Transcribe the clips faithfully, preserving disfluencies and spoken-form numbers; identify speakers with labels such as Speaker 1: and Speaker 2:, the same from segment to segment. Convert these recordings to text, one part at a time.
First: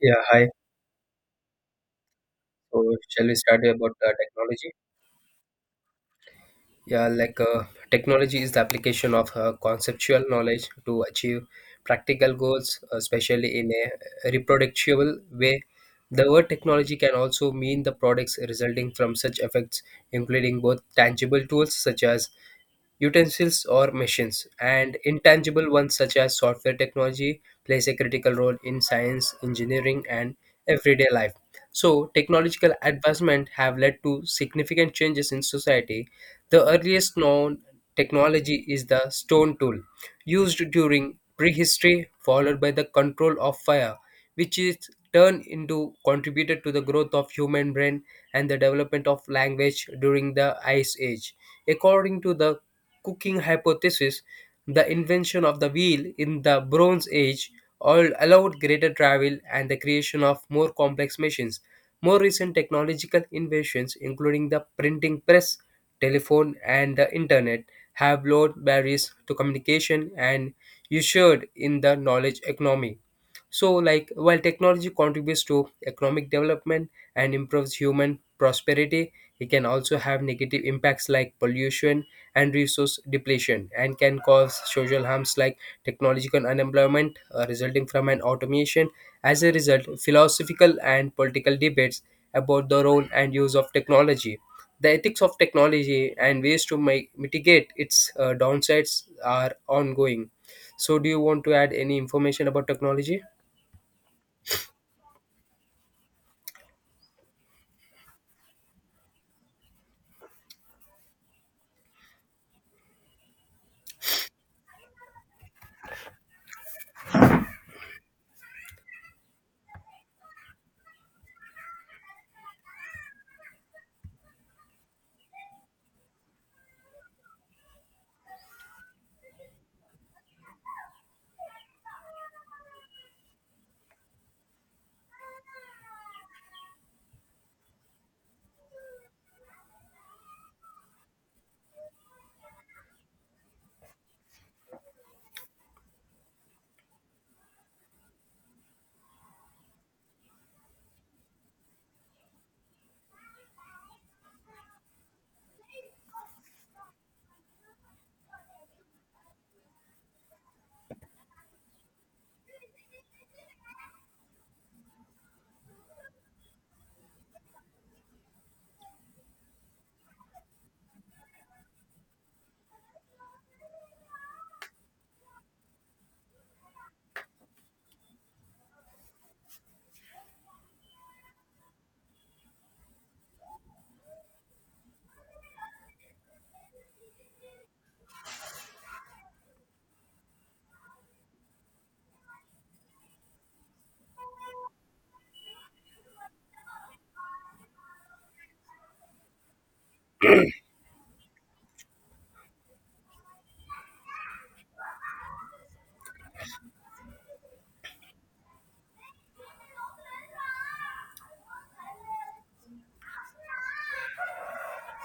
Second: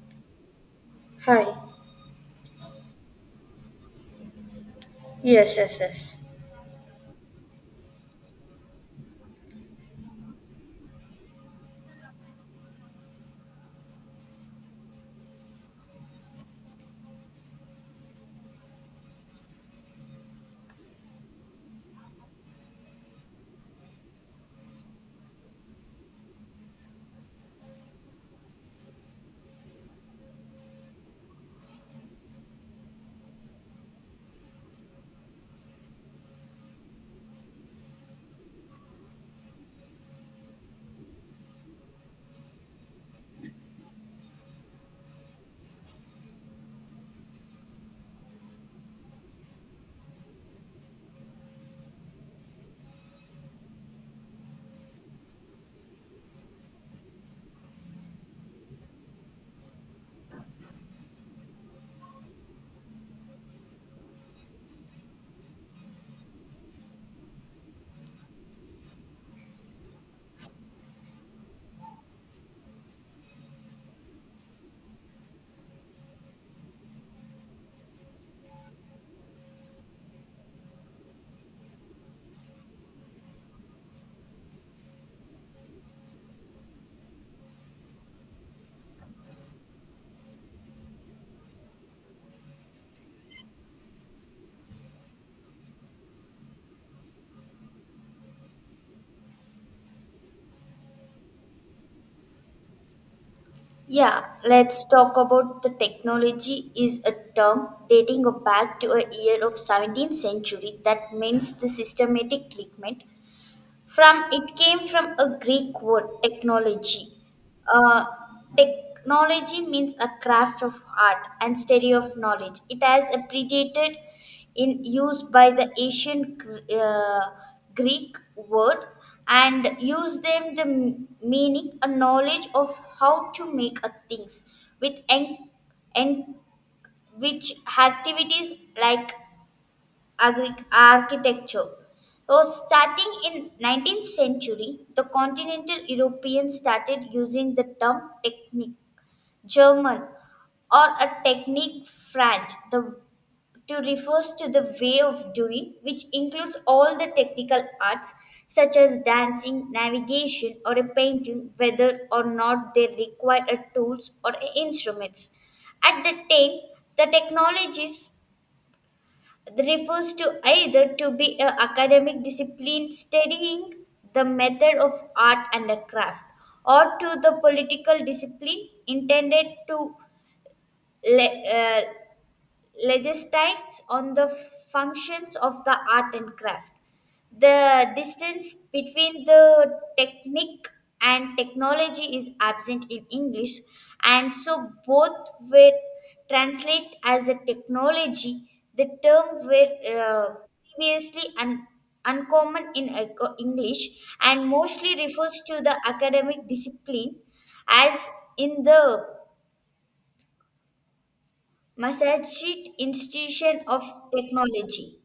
Speaker 1: Yeah, hi.
Speaker 2: Hi.
Speaker 1: So, shall we start about uh, technology?
Speaker 2: Yes, yes, yes.
Speaker 1: Yeah, like uh, technology is the application of uh, conceptual knowledge to achieve practical goals, especially in a reproducible way. The word technology can also mean the products resulting from such effects, including both tangible tools such as utensils or machines, and intangible ones such as software. Technology plays a critical role in science, engineering, and everyday life. So, technological advancement have led to significant changes in society. The earliest known technology is the stone tool, used during prehistory, followed by the control of fire, which is turned into contributed to the growth of human brain and the development of language during the ice age according to the cooking hypothesis. The invention of the wheel in the Bronze Age all allowed greater travel and the creation of more complex machines. More recent technological inventions, including the printing press, telephone, and the internet, have lowered barriers to communication and ushered in the knowledge economy. So, like, while technology contributes to economic development and improves human prosperity, it can also have negative impacts like pollution and resource depletion, and can cause social harms like technological unemployment uh, resulting from an automation. As a result, philosophical and political debates about the role and use of technology, the ethics of technology, and ways to mi- mitigate its uh, downsides are ongoing. So, do you want to add any information about technology?
Speaker 2: Yeah, let's talk about the technology is a term dating back to a year of seventeenth century that means the systematic treatment. From it came from a Greek word technology. Uh, Technology means a craft of art and study of knowledge. It has predated in use by the ancient Gr- uh, Greek word and used them the m- meaning a knowledge of how to make a things with en- and which activities like agri- architecture. So starting in nineteenth century, the continental Europeans started using the term technique, German, or a technique French, the to refers to the way of doing which includes all the technical arts such as dancing navigation or a painting whether or not they require a tools or a instruments at the time the technologies refers to either to be a academic discipline studying the method of art and a craft or to the political discipline intended to le- uh, legislates on the functions of the art and craft. The distance between the technique and technology is absent in English, and so both were translate as a technology. The term were uh, previously un- uncommon in Eng- English and mostly refers to the academic discipline, as in the Massachusetts Institution of Technology.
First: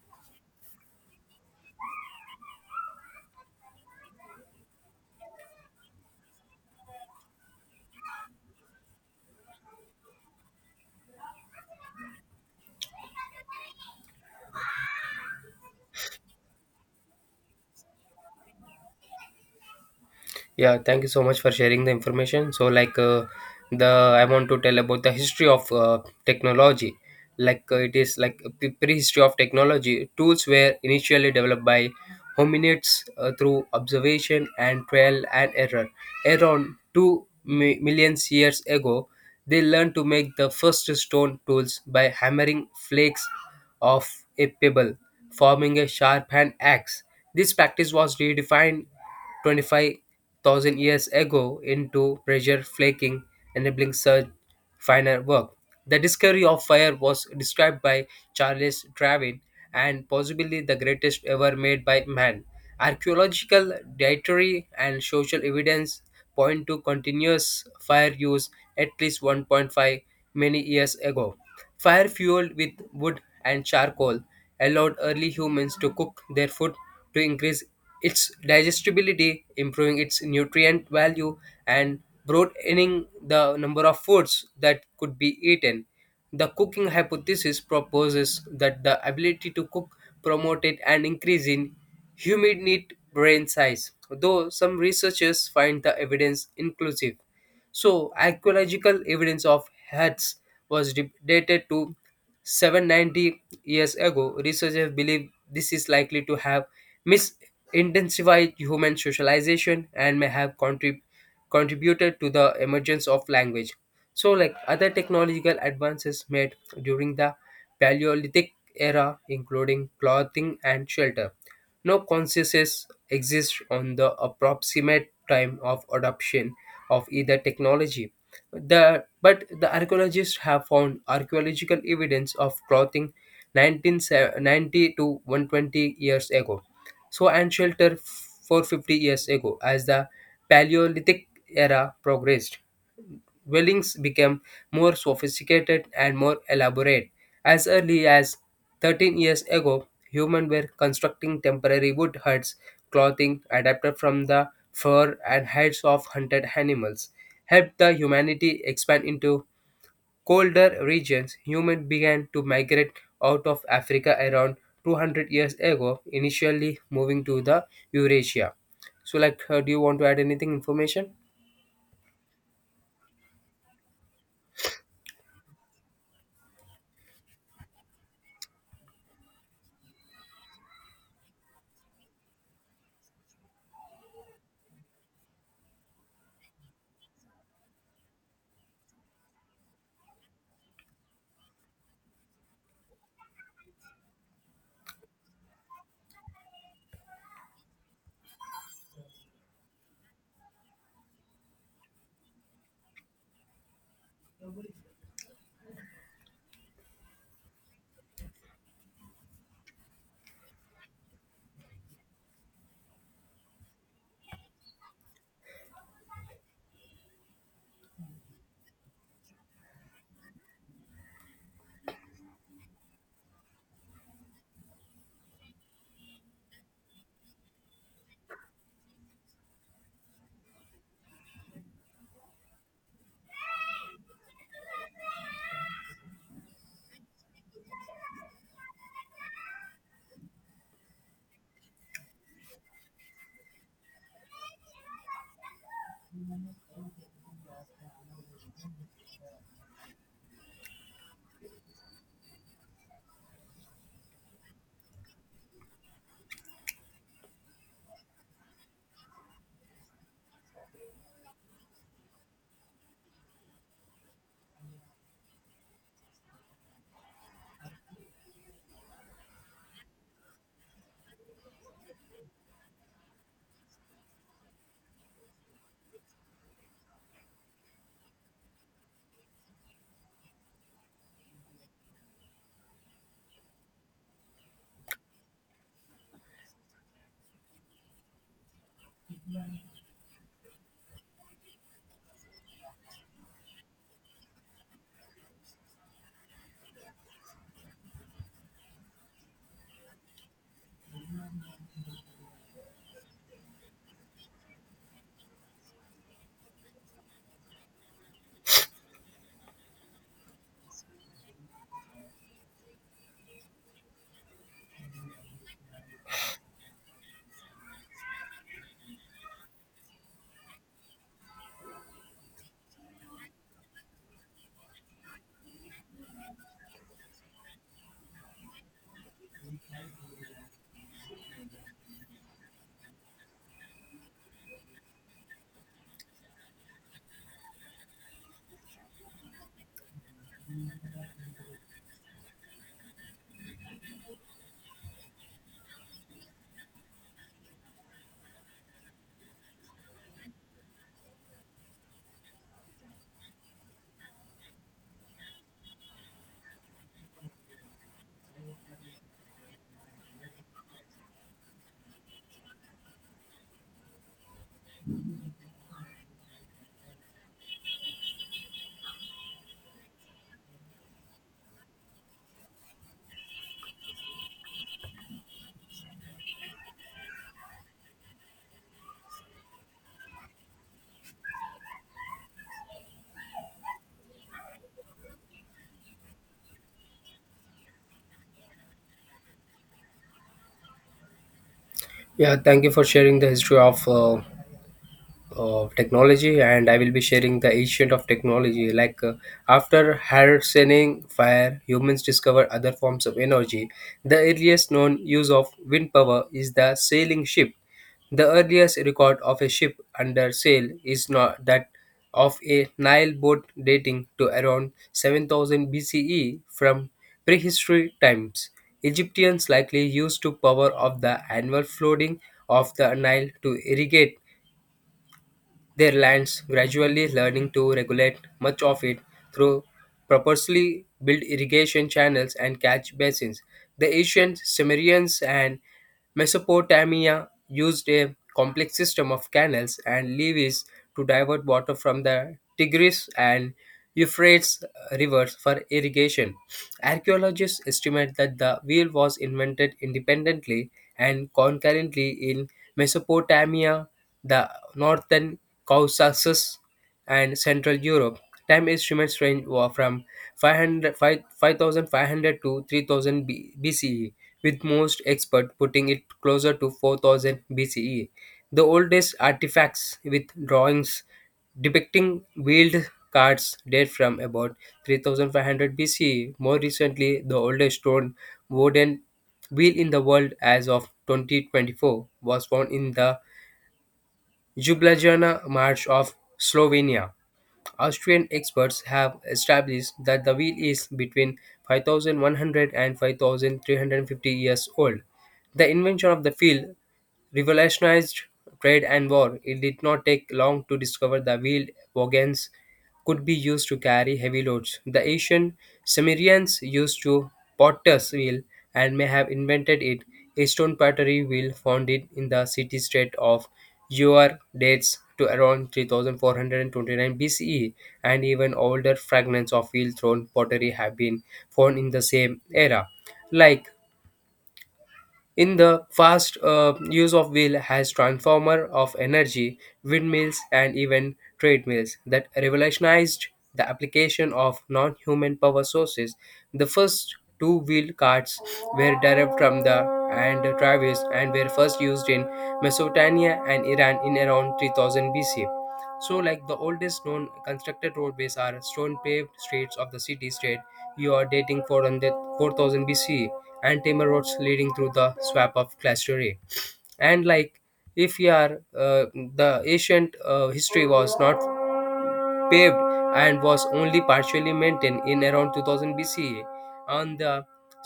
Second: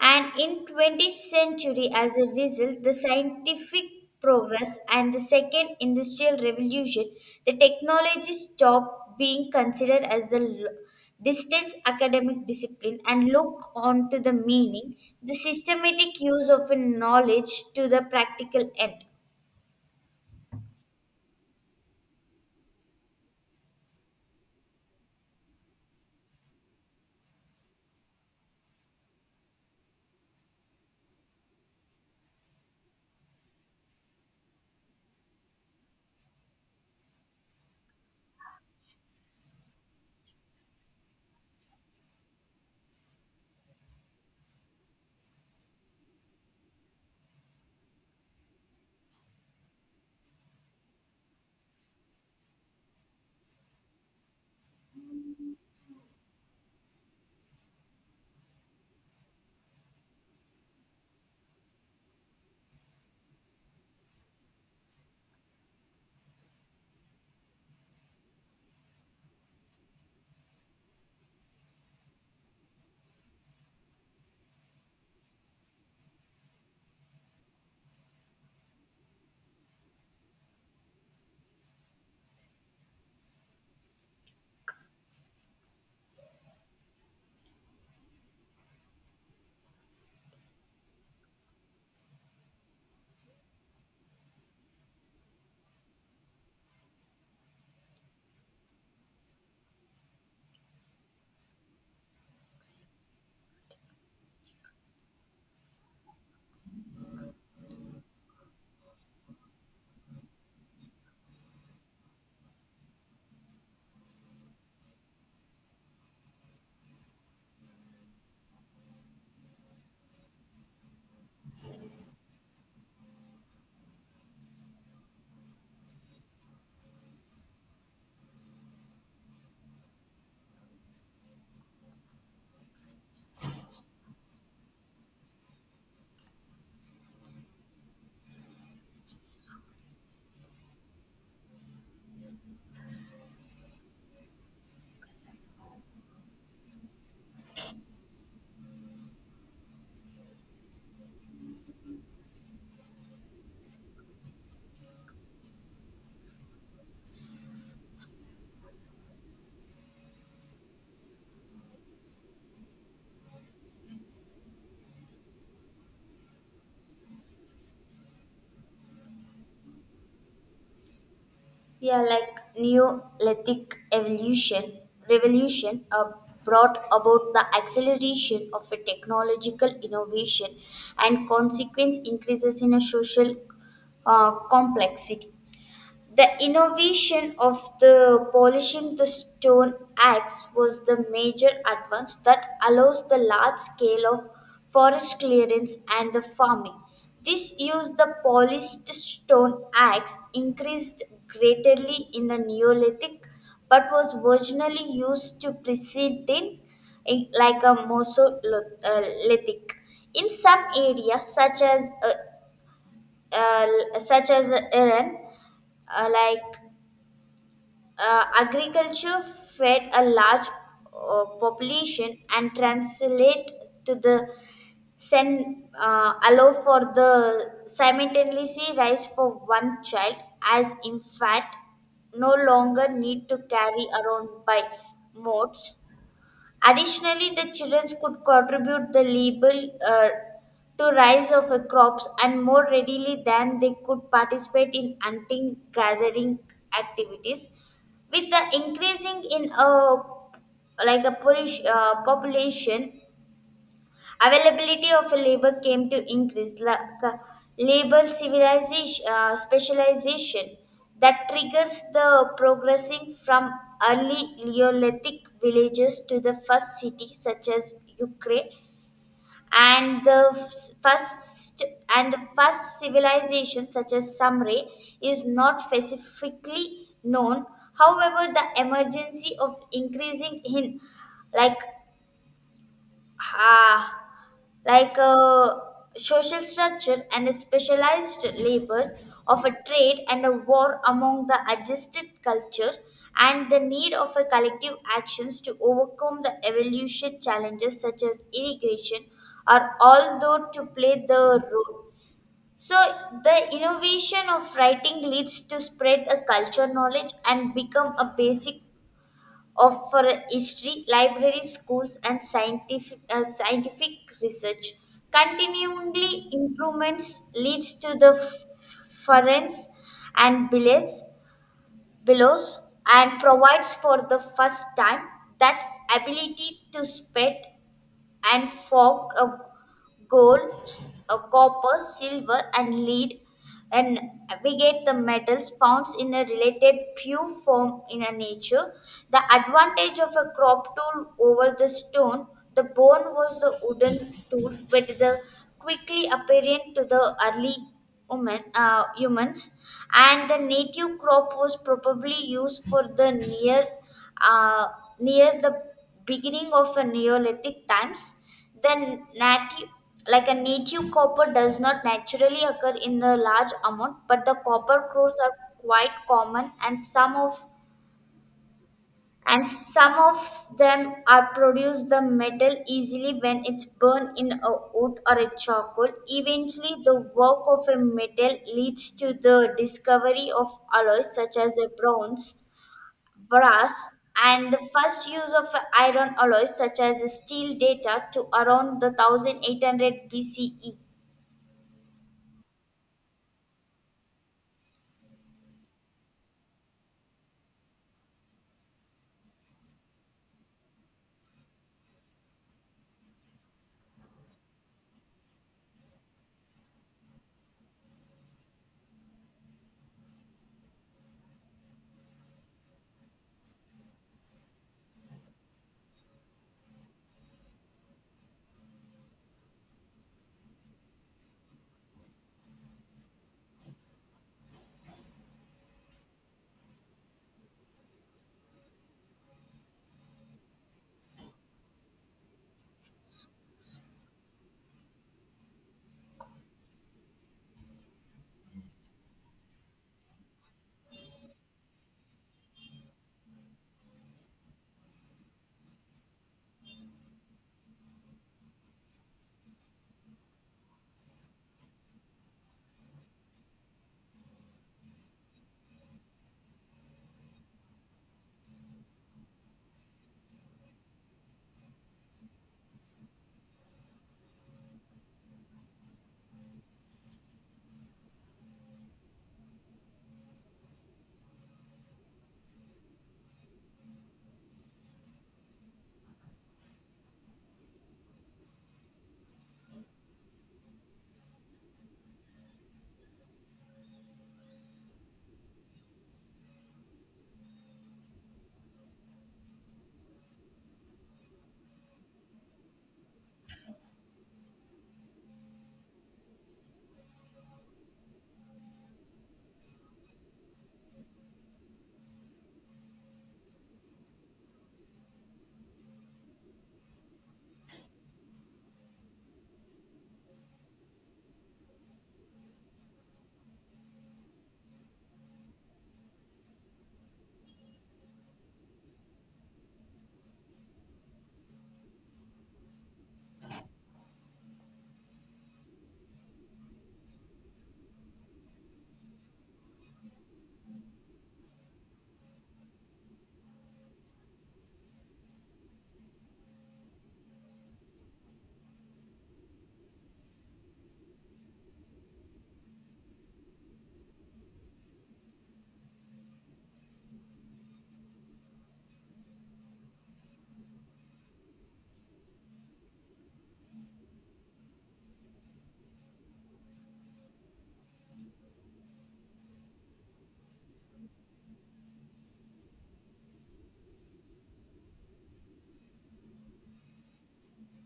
Speaker 2: And in twentieth century, as a result, the scientific progress and the second industrial revolution, the technology stopped being considered as the l- distant academic discipline and looked on to the meaning, the systematic use of a knowledge to the practical end.
Speaker 1: Yeah, thank you so much for sharing the information. So, like, uh, the I want to tell about the history of uh, technology. Like, uh, it is like uh, pre- prehistory of technology. Tools were initially developed by hominids uh, through observation and trial and error. Around two mi- millions years ago, they learned to make the first stone tools by hammering flakes of a pebble, forming a sharp hand axe. This practice was redefined twenty-five thousand years ago into pressure flaking, enabling such finer work. The discovery of fire was described by Charles Darwin and possibly the greatest ever made by man. Archaeological, dietary, and social evidence point to continuous fire use at least one point five many years ago. Fire fueled with wood and charcoal allowed early humans to cook their food to increase its digestibility, improving its nutrient value, and broadening the number of foods that could be eaten. The cooking hypothesis proposes that the ability to cook promoted an increase in humidity brain size, though some researchers find the evidence inclusive. So, archaeological evidence of huts was de- dated to seven ninety years ago. Researchers believe this is likely to have misintensified human socialization and may have contrib- contributed to the emergence of language. So, like other technological advances made during the Paleolithic era, including clothing and shelter, no consensus exists on the approximate time of adoption of either technology. The, but the archaeologists have found archaeological evidence of clothing nineteen ninety to one hundred twenty years ago, so, and shelter four hundred fifty years ago. As the Paleolithic era progressed, dwellings became more sophisticated and more elaborate. As early as thirteen years ago, humans were constructing temporary wood huts, clothing adapted from the fur and hides of hunted animals. Helped the humanity expand into colder regions, humans began to migrate out of Africa around two hundred years ago, initially moving to the Eurasia. So, like, uh, do you want to add anything information?
Speaker 2: Yeah, like Neolithic evolution revolution uh, brought about the acceleration of a technological innovation and consequent increases in a social uh, complexity. The innovation of the polishing the stone axe was the major advance that allows the large scale of forest clearance and the farming. This use the polished stone axe increased greatly in the Neolithic but was originally used to preceding in- like a Mesolithic. In some areas such as uh, uh, such as Iran, uh, like uh, agriculture fed a large uh, population and translate to the sen, uh, allow for the simultaneously rise for one child as in fact no longer need to carry around by modes. Additionally, the children could contribute the label uh, to rise of a crops and more readily than they could participate in hunting gathering activities. With the increasing in a like a polish, uh, population. Availability of labor came to increase. La- ca- labor civilization, uh, specialization that triggers the progressing from early Neolithic villages to the first city, such as Ukraine, and the f- first and the first civilization, such as Sumray, is not specifically known. However, the emergency of increasing in like uh, like uh, social structure and a specialized labor of a trade and a war among the adjusted culture and the need of a collective actions to overcome the evolution challenges such as irrigation are all though to play the role. So the innovation of writing leads to spread a culture knowledge and become a basic of for history, libraries, schools, and scientific, uh, scientific research. Continually improvements leads to the furrents and billows, billows and provides for the first time that ability to spread and fog, uh, Gold, s- uh, copper, silver, and lead and we get the metals found in a related pure form in a nature. The advantage of a crop tool over the stone, the bone was the wooden tool, but the quickly apparent to the early human, uh, humans, and the native crop was probably used for the near, uh, near the beginning of a Neolithic times. The native, like a native copper does not naturally occur in the large amount, but the copper cores are quite common and some of and some of them are produce the metal easily when it's burned in a wood or a charcoal. Eventually, the work of a metal leads to the discovery of alloys such as a bronze, brass and the first use of iron alloys such as steel data to around the eighteen hundred B C E.
Speaker 1: Yeah, thank you for sharing the history of uh, of technology, and I will be sharing the ancient of technology. Like, uh, after harnessing fire, humans discover other forms of energy. The earliest known use of wind power is the sailing ship. The earliest record of a ship under sail is not that of a Nile boat dating to around seven thousand B C E from prehistory times. Egyptians likely used to power of the annual flooding of the Nile to irrigate their lands, gradually learning to regulate much of it through purposely built irrigation channels and catch basins. The ancient Sumerians and Mesopotamia used a complex system of canals and levees to divert water from the Tigris and Euphrates rivers for irrigation. Archaeologists estimate that the wheel was invented independently and concurrently in Mesopotamia, the northern Caucasus, and Central Europe. Time instruments range wa- from five hundred five five thousand five hundred to three thousand B- BCE, with most experts putting it closer to four thousand B C E. The oldest artifacts with drawings depicting wheeled carts date from about three thousand five hundred B C E. More recently, the oldest stone wooden wheel in the world as of twenty twenty-four was found in the Jubljana March of Slovenia. Austrian experts have established that the wheel is between five thousand one hundred and five thousand three hundred fifty years old. The invention of the wheel revolutionized trade and war. It did not take long to discover the wheeled wagons could be used to carry heavy loads. The ancient Sumerians used to potter's wheel and may have invented it. A stone pottery wheel found it in the city state of Ur dates to around three thousand four hundred twenty-nine B C E, and even older fragments of wheel thrown pottery have been found in the same era. Like, in the fast uh, use of wheel has transformer of energy, windmills, and even treadmills that revolutionized the application of non-human power sources. The first two-wheel carts were derived from the and traverse, and were first used in Mesopotamia and Iran in around three thousand BC. So, like, the oldest known constructed roadways are stone paved streets of the city state. You are dating four hundred four thousand B C, and timber roads leading through the swamp of Clastory. And like, if you are uh, the ancient uh, history was not paved and was only partially maintained in around two thousand B C E on the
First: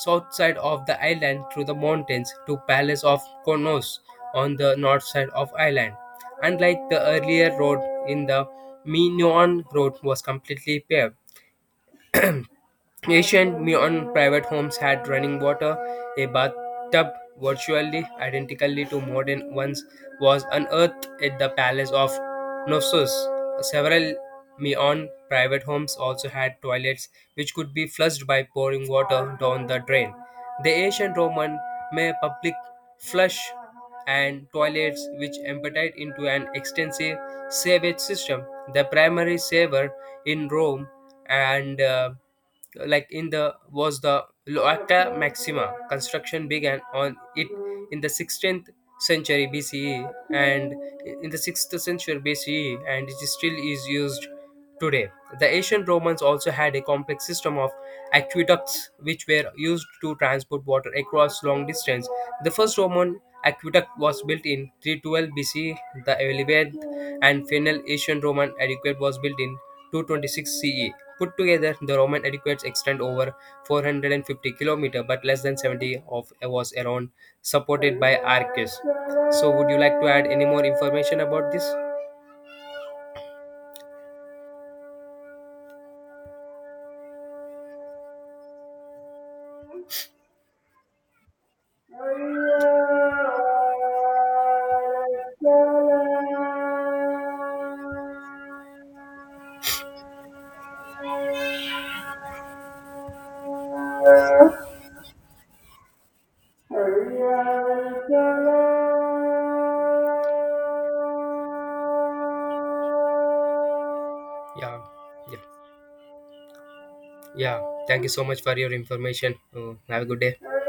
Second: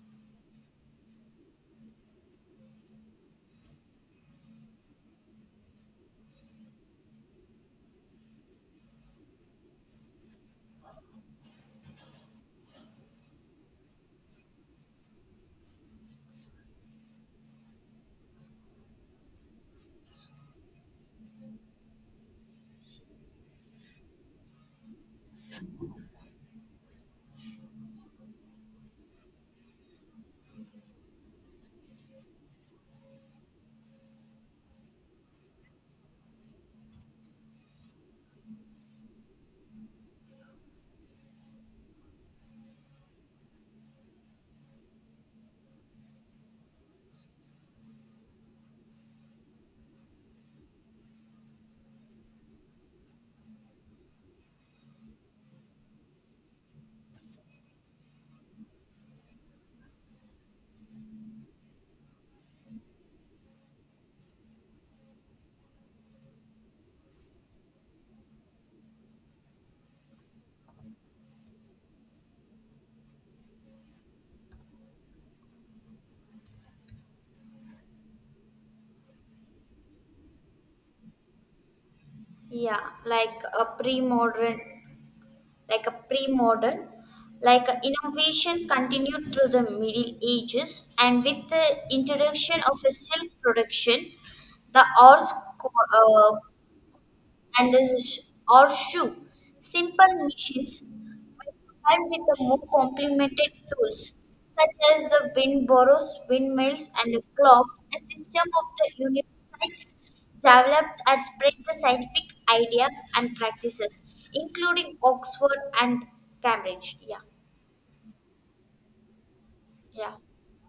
Speaker 1: south side of the island through the mountains to Palace of Konos on the north side of island. Unlike the earlier road in the Minoan, road was completely paved. Ancient Neon private homes had running water. A bathtub, virtually identically to modern ones, was unearthed at the palace of Knossos. Several Neon private homes also had toilets, which could be flushed by pouring water down the drain. The ancient Roman may public flush and toilets, which emptied into an extensive sewage system. The primary sewer in Rome and uh, like in the was the Loaca Maxima. Construction began on it in the sixteenth century B C E and in the sixth century B C E, and it is still is used today. The ancient Romans also had a complex system of aqueducts, which were used to transport water across long distance. The first Roman aqueduct was built in three twelve B C, the eleventh and final Asian Roman aqueduct was built in two twenty-six C E. Put together, the Roman aqueducts extend over four hundred fifty kilometer, but less than seventy of was around supported by arches. So, would you like to add any more information about this?
Speaker 2: Yeah, like a pre-modern, like a pre-modern, like a innovation continued through the Middle Ages and with the
Speaker 1: Yeah,
Speaker 2: introduction of
Speaker 1: yeah,
Speaker 2: a silk production, the horse co- uh, and a sh- or shoe. Simple machines when combined with the more complemented tools such as the wind borrows, windmills, and a clock, a system of the universities developed and spread the scientific ideas and practices, including Oxford and Cambridge. Yeah,
Speaker 1: yeah. Thank you so much for your information. Uh, have a
Speaker 2: yeah.
Speaker 1: good day.